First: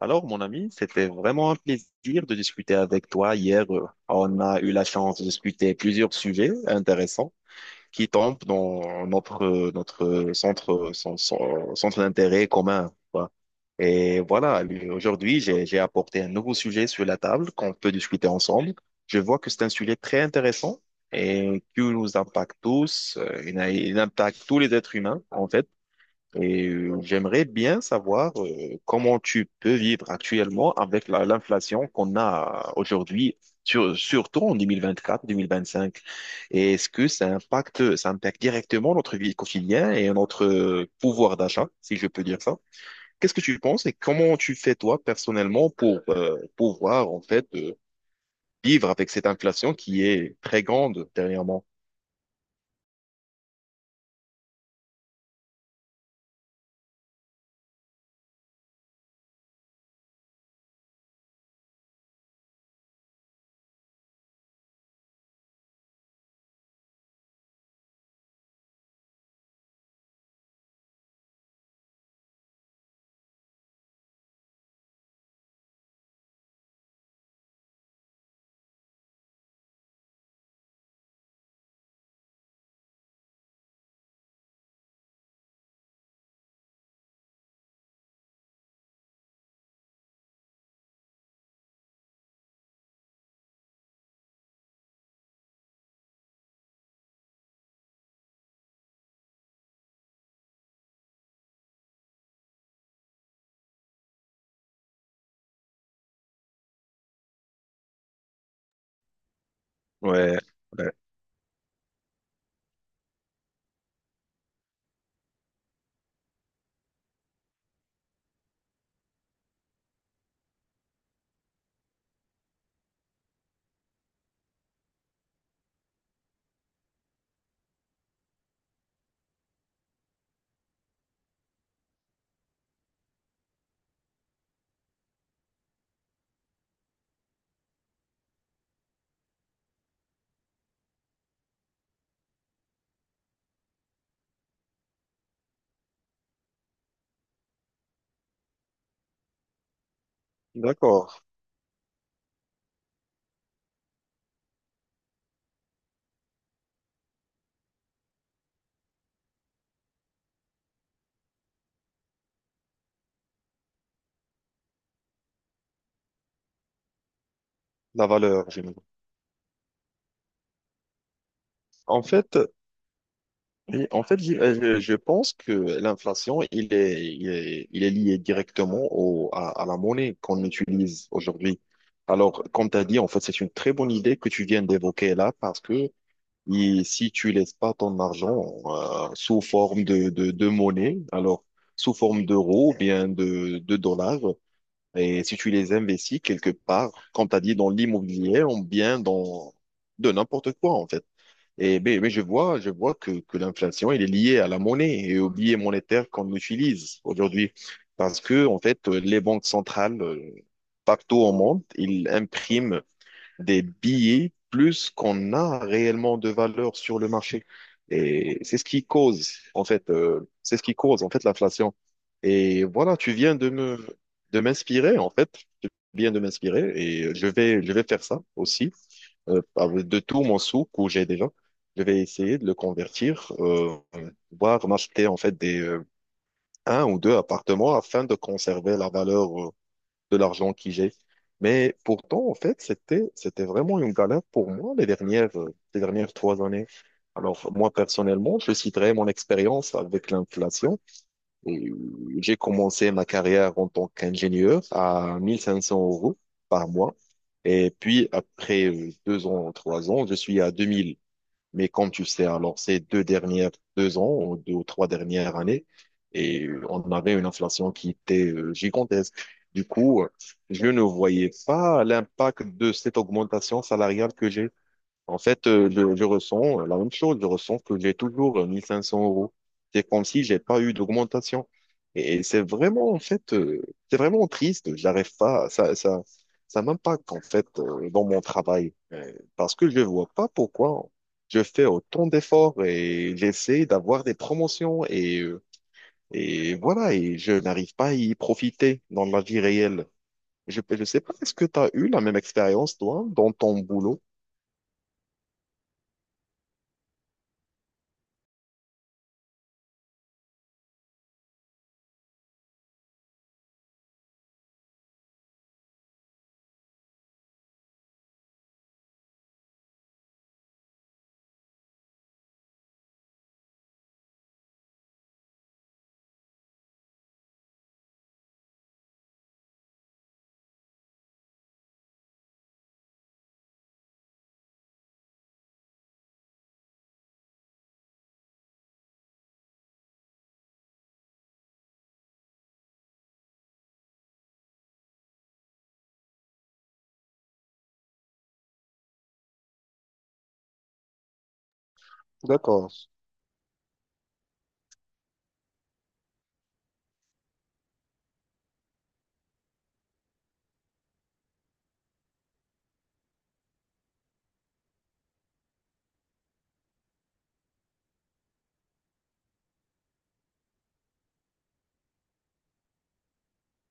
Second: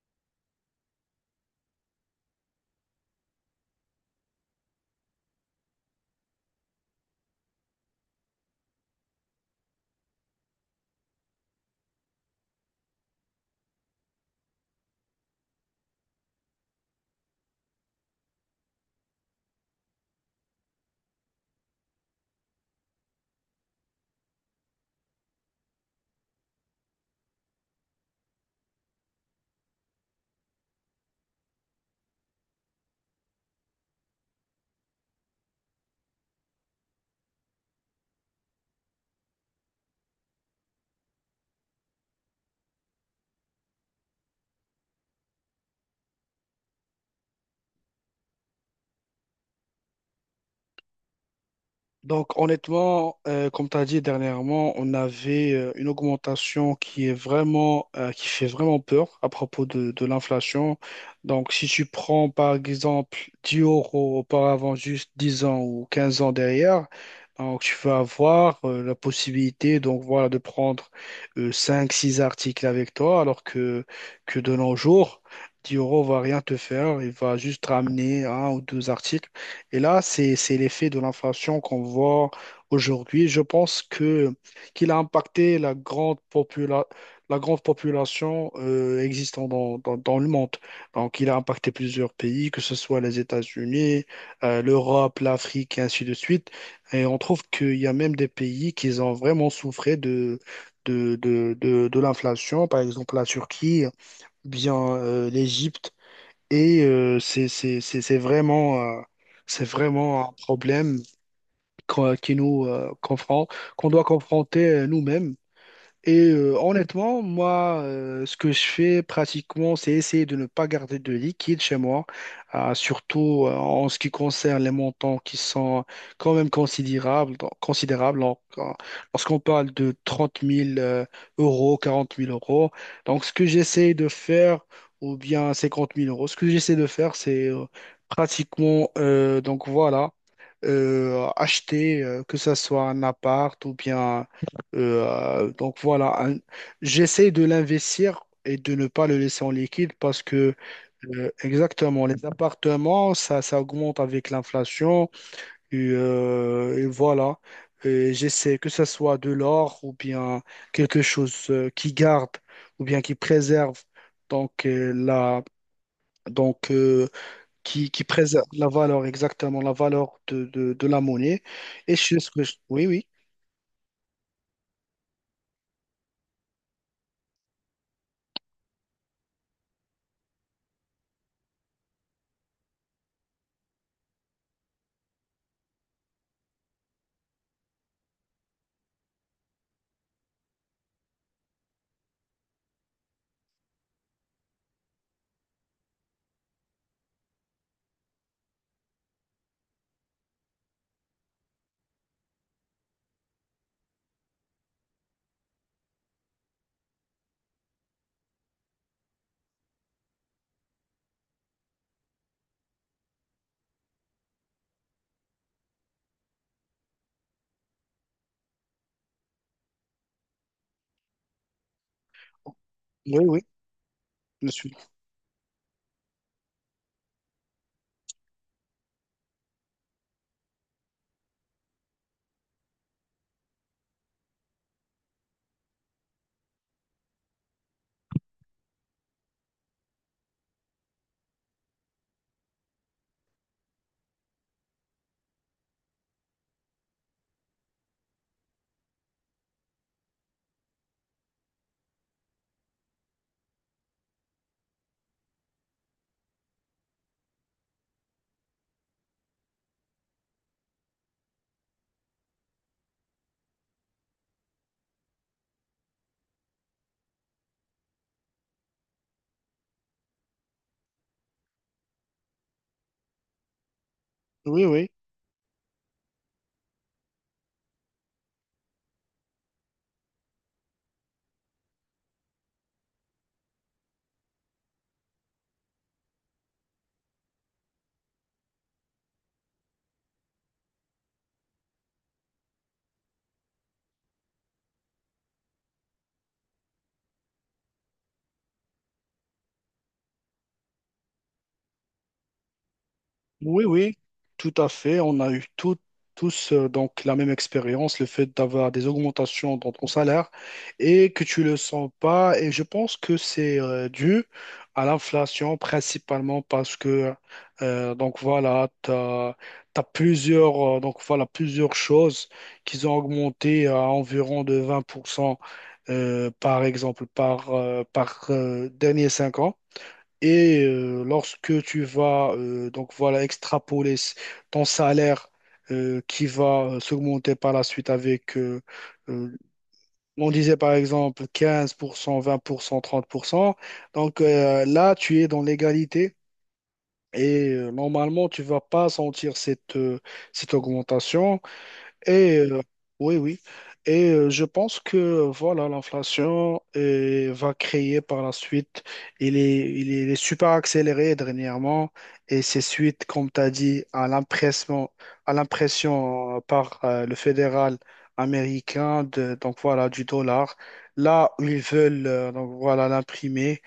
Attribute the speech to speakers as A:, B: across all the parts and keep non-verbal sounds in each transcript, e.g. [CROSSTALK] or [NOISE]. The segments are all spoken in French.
A: Alors, mon ami, c'était vraiment un plaisir de discuter avec toi hier. On a eu la chance de discuter plusieurs sujets intéressants qui tombent dans notre centre d'intérêt commun, quoi. Et voilà, lui, aujourd'hui, j'ai apporté un nouveau sujet sur la table qu'on peut discuter ensemble. Je vois que c'est un sujet très intéressant et qui nous impacte tous. Il impacte tous les êtres humains, en fait. Et j'aimerais bien savoir comment tu peux vivre actuellement avec l'inflation qu'on a aujourd'hui, surtout en deux mille vingt-quatre, 2025. Et est-ce que ça impacte directement notre vie quotidienne et notre pouvoir d'achat, si je peux dire ça? Qu'est-ce que tu penses et comment tu fais toi personnellement pour pouvoir en fait vivre avec cette inflation qui est très grande dernièrement?
B: Donc honnêtement, comme tu as dit dernièrement, on avait une augmentation qui est vraiment, qui fait vraiment peur à propos de l'inflation. Donc si tu prends par exemple 10 € auparavant, juste 10 ans ou 15 ans derrière, donc tu vas avoir la possibilité, donc voilà, de prendre cinq, six articles avec toi, alors que de nos jours, 10 € va rien te faire, il va juste ramener un ou deux articles. Et là, c'est l'effet de l'inflation qu'on voit aujourd'hui. Je pense que qu'il a impacté la grande population existant dans le monde. Donc, il a impacté plusieurs pays, que ce soit les États-Unis, l'Europe, l'Afrique, et ainsi de suite. Et on trouve qu'il y a même des pays qui ont vraiment souffert de l'inflation, par exemple la Turquie, bien l'Égypte. C'est vraiment, c'est vraiment un
A: Ouais, ouais.
B: problème qu'on qui nous confronte, qu'on doit confronter nous-mêmes. Honnêtement, moi, ce que je fais pratiquement, c'est essayer de ne pas garder de liquide chez moi, surtout en ce qui concerne les montants qui sont quand même considérables, considérables, lorsqu'on parle de 30 000 euros, 40 000 euros. Donc, ce que j'essaie de faire, ou bien 50 000 euros, ce que j'essaie de faire, c'est, pratiquement, donc voilà, acheter, que ce soit un appart ou bien, euh, donc voilà, un- j'essaie de l'investir et de ne pas le laisser en liquide, parce que,
A: D'accord.
B: exactement, les appartements, ça augmente avec l'inflation et voilà. Et j'essaie que ce soit de l'or ou bien quelque chose qui garde ou bien qui préserve, donc la donc qui
A: La
B: préserve
A: valeur,
B: la
A: j'aime.
B: valeur, exactement, la valeur de la monnaie, et je
A: En
B: suis
A: fait,
B: oui, oui,
A: oui, en fait, je pense que l'inflation, il est lié directement à la monnaie qu'on utilise aujourd'hui. Alors, comme tu as dit, en fait, c'est une très bonne idée que tu viens d'évoquer là parce que si tu laisses pas ton argent sous forme de monnaie, alors sous forme d'euros ou bien de dollars, et si tu les investis quelque part, comme tu as dit, dans l'immobilier ou bien dans de n'importe quoi, en fait. Mais je vois que l'inflation, elle est liée à la monnaie et au billet monétaire qu'on utilise aujourd'hui. Parce que, en fait, les banques centrales, partout au monde, ils impriment des billets plus qu'on a réellement de valeur sur le marché. Et c'est ce qui cause, en fait, l'inflation. Et voilà, tu
B: oui,
A: viens
B: oui,
A: de
B: je suis,
A: m'inspirer, en fait. Tu viens de m'inspirer et je vais faire ça aussi avec de tout mon souk que j'ai déjà. Je vais essayer de le convertir, voire m'acheter en fait des un ou deux appartements afin de conserver la valeur de l'argent que j'ai. Mais pourtant, en fait, c'était vraiment une galère pour moi les dernières 3 années. Alors moi personnellement, je citerai mon expérience avec l'inflation. Et j'ai commencé ma carrière en tant qu'ingénieur à 1500 euros par mois. Et puis, après 2 ans, 3 ans, je suis à 2000. Mais comme tu sais, alors 2 ou 3 dernières années, et on avait une inflation qui était gigantesque. Du coup, je ne voyais pas l'impact de cette augmentation salariale que j'ai.
B: oui, oui.
A: En fait, je ressens la même chose. Je ressens que j'ai toujours 1500 euros. C'est comme si j'ai pas eu d'augmentation. Et c'est vraiment, en fait, c'est vraiment triste. J'arrive pas, ça m'impacte, en fait, dans mon travail. Parce que je vois pas pourquoi je fais autant d'efforts et j'essaie d'avoir des promotions et voilà, et je n'arrive pas à y profiter dans la vie réelle. Je sais pas, est-ce que tu as eu la même expérience, toi, dans ton
B: Oui, oui,
A: boulot?
B: tout à fait. On a eu tous, donc, la même expérience, le fait d'avoir des augmentations dans ton salaire et que tu le sens pas. Et je pense que c'est dû à l'inflation, principalement parce que, donc voilà, t'as plusieurs donc voilà, plusieurs choses qui ont augmenté à environ de 20% par exemple par par derniers 5 ans. Lorsque tu vas, donc voilà, extrapoler ton salaire qui va s'augmenter par la suite, avec, euh, on disait par exemple 15%, 20%, 30%, donc là tu es dans l'égalité et normalement tu vas pas sentir cette augmentation. Et euh,
A: D'accord.
B: oui, oui. Je pense que voilà, l'inflation va créer par la suite. Il est super accéléré dernièrement. Et c'est suite, comme tu as dit, à l'impression par le fédéral américain de, donc voilà, du dollar. Là où ils veulent, donc voilà, l'imprimer.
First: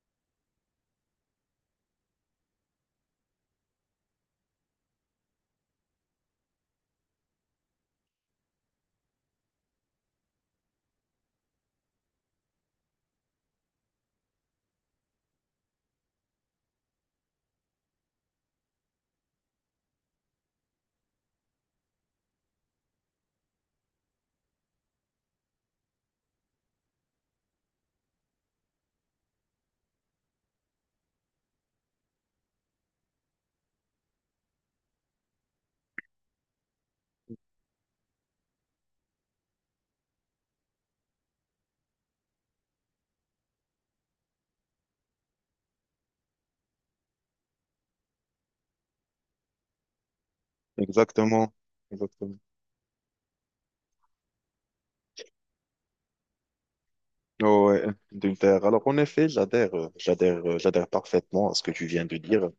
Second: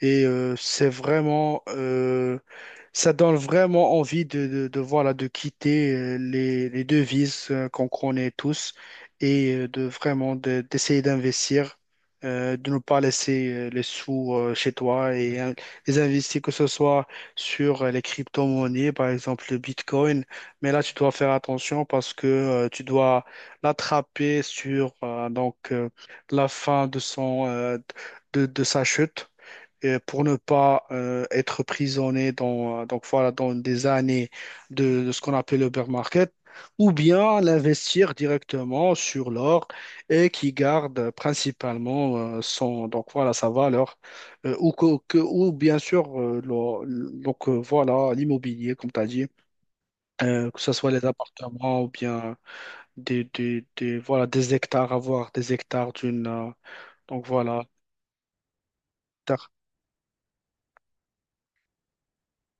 B: C'est vraiment. Ça donne vraiment envie voilà, de quitter les devises qu'on connaît tous, et de vraiment d'essayer d'investir, de ne pas laisser les sous chez toi, et les investir, que ce soit sur les crypto-monnaies, par exemple le Bitcoin. Mais là, tu dois faire attention parce que, tu dois l'attraper sur, la fin de son, de sa chute, pour ne pas, être prisonnier dans, donc voilà, dans des années de ce qu'on appelle le bear market, ou bien l'investir directement sur l'or et qui garde principalement, son, donc voilà, sa valeur, ou, ou bien sûr, donc voilà, l'immobilier, comme tu as dit, que ce soit les
A: Exactement,
B: appartements ou bien
A: exactement.
B: voilà, des hectares, avoir des hectares d'une, donc voilà,
A: Oh, ouais, d'Ulter. Alors en effet,
B: terre.
A: j'adhère parfaitement à ce que tu viens de dire.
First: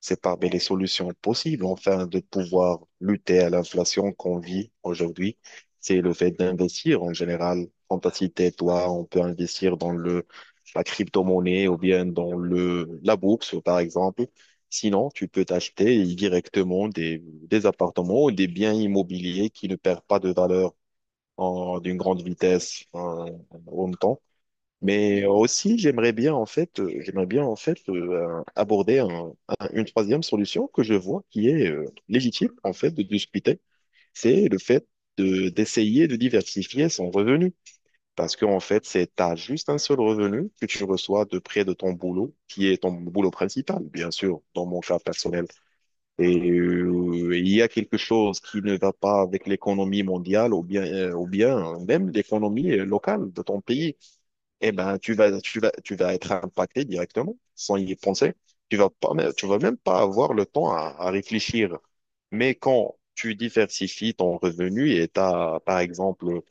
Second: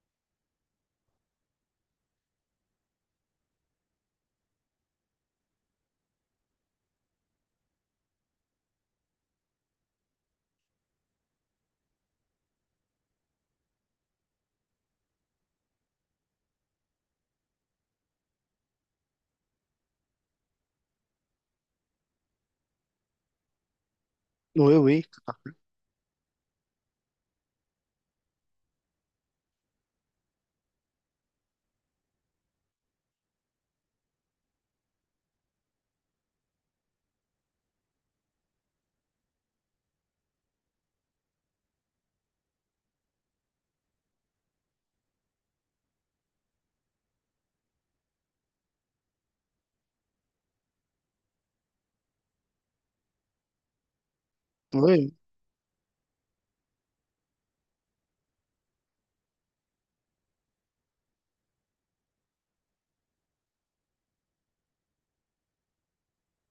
A: C'est parmi les solutions possibles, enfin, de pouvoir lutter à l'inflation qu'on vit aujourd'hui. C'est le fait d'investir en général. Quand t'as cité, toi, on peut investir dans la crypto-monnaie ou bien dans la bourse, par exemple. Sinon, tu peux t'acheter directement des appartements ou des biens immobiliers qui ne perdent pas de valeur d'une grande vitesse en même temps.
B: Oui, oui,
A: Mais aussi, j'aimerais bien en fait, aborder une troisième solution que je vois qui est légitime en fait de discuter. C'est le fait de d'essayer de diversifier son revenu. Parce qu'en fait, c'est t'as juste un seul revenu que tu reçois de près de ton boulot, qui est ton boulot principal, bien sûr, dans mon cas personnel. Et il y a quelque chose qui ne va pas avec l'économie mondiale ou bien même l'économie locale de ton pays. Eh ben, tu
B: oui,
A: vas tu vas tu vas être impacté directement sans y penser. Tu vas pas mais tu vas même pas avoir le temps à réfléchir. Mais quand tu diversifies ton revenu et t'as par exemple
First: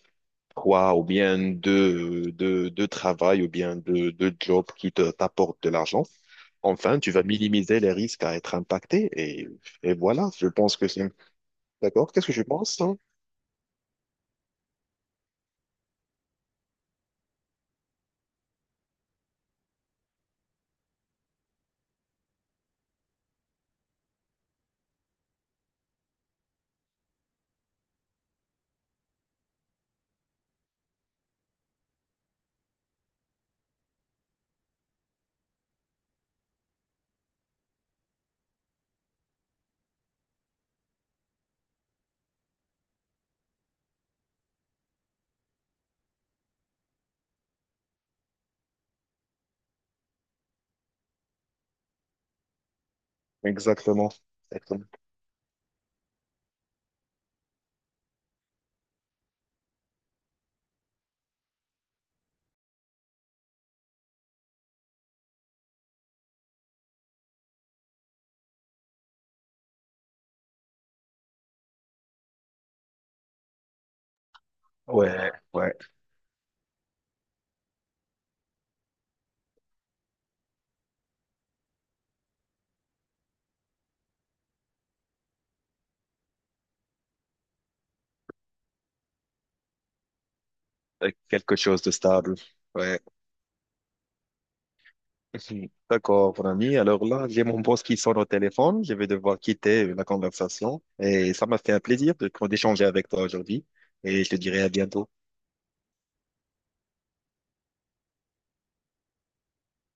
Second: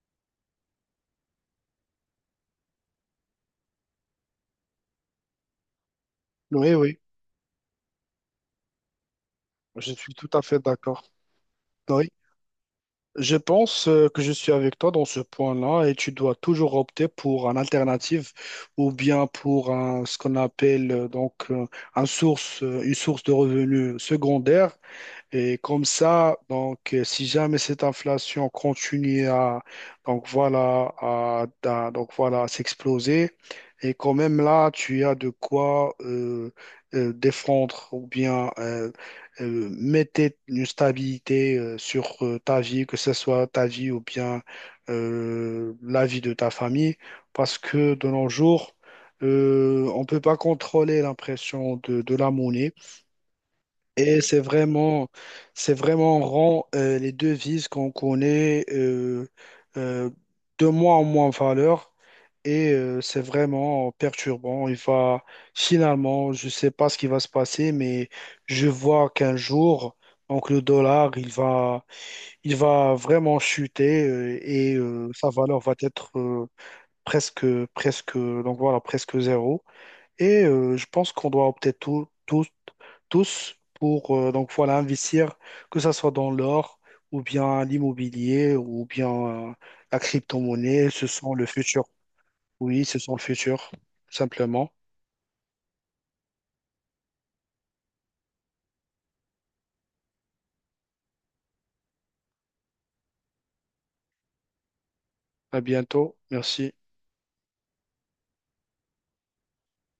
A: trois ou bien deux travails ou bien deux jobs qui t'apportent de l'argent.
B: oui, oui.
A: Enfin, tu vas minimiser les risques à être impacté et
B: Je suis tout
A: voilà,
B: à
A: je
B: fait
A: pense que c'est...
B: d'accord. Oui.
A: D'accord? Qu'est-ce que je pense, hein?
B: Je pense, que je suis avec toi dans ce point-là et tu dois toujours opter pour une alternative ou bien pour ce qu'on appelle, une source de revenus secondaire, et comme ça, donc, si jamais cette inflation continue donc voilà, à s'exploser, et quand même là, tu as de quoi, défendre ou bien, mettre une stabilité sur ta vie, que ce soit ta vie ou bien, la vie de ta famille, parce que de nos jours, on ne peut pas contrôler l'impression de la monnaie.
A: Exactement.
B: Et
A: Exactement.
B: c'est vraiment rend, les devises qu'on connaît, euh, de moins en moins en valeur. C'est vraiment perturbant. Il va, finalement, je ne sais pas ce qui va se passer, mais je vois qu'un jour, donc le dollar, il va vraiment chuter, et sa
A: Ouais,
B: valeur va
A: ouais.
B: être, presque, presque zéro. Je pense qu'on doit opter tous, tous, tous pour, donc voilà, investir, que ce soit dans l'or ou bien l'immobilier ou bien, euh, la crypto-monnaie. Ce sont le
A: Quelque chose
B: futur.
A: de stable.
B: Oui, ce
A: Ouais.
B: sont le futur, simplement.
A: [LAUGHS] D'accord, mon ami. Alors là, j'ai mon boss qui sonne au téléphone. Je vais devoir quitter la conversation et ça m'a fait un plaisir de d'échanger avec toi aujourd'hui et je te dirai à bientôt.
B: À bientôt. Merci.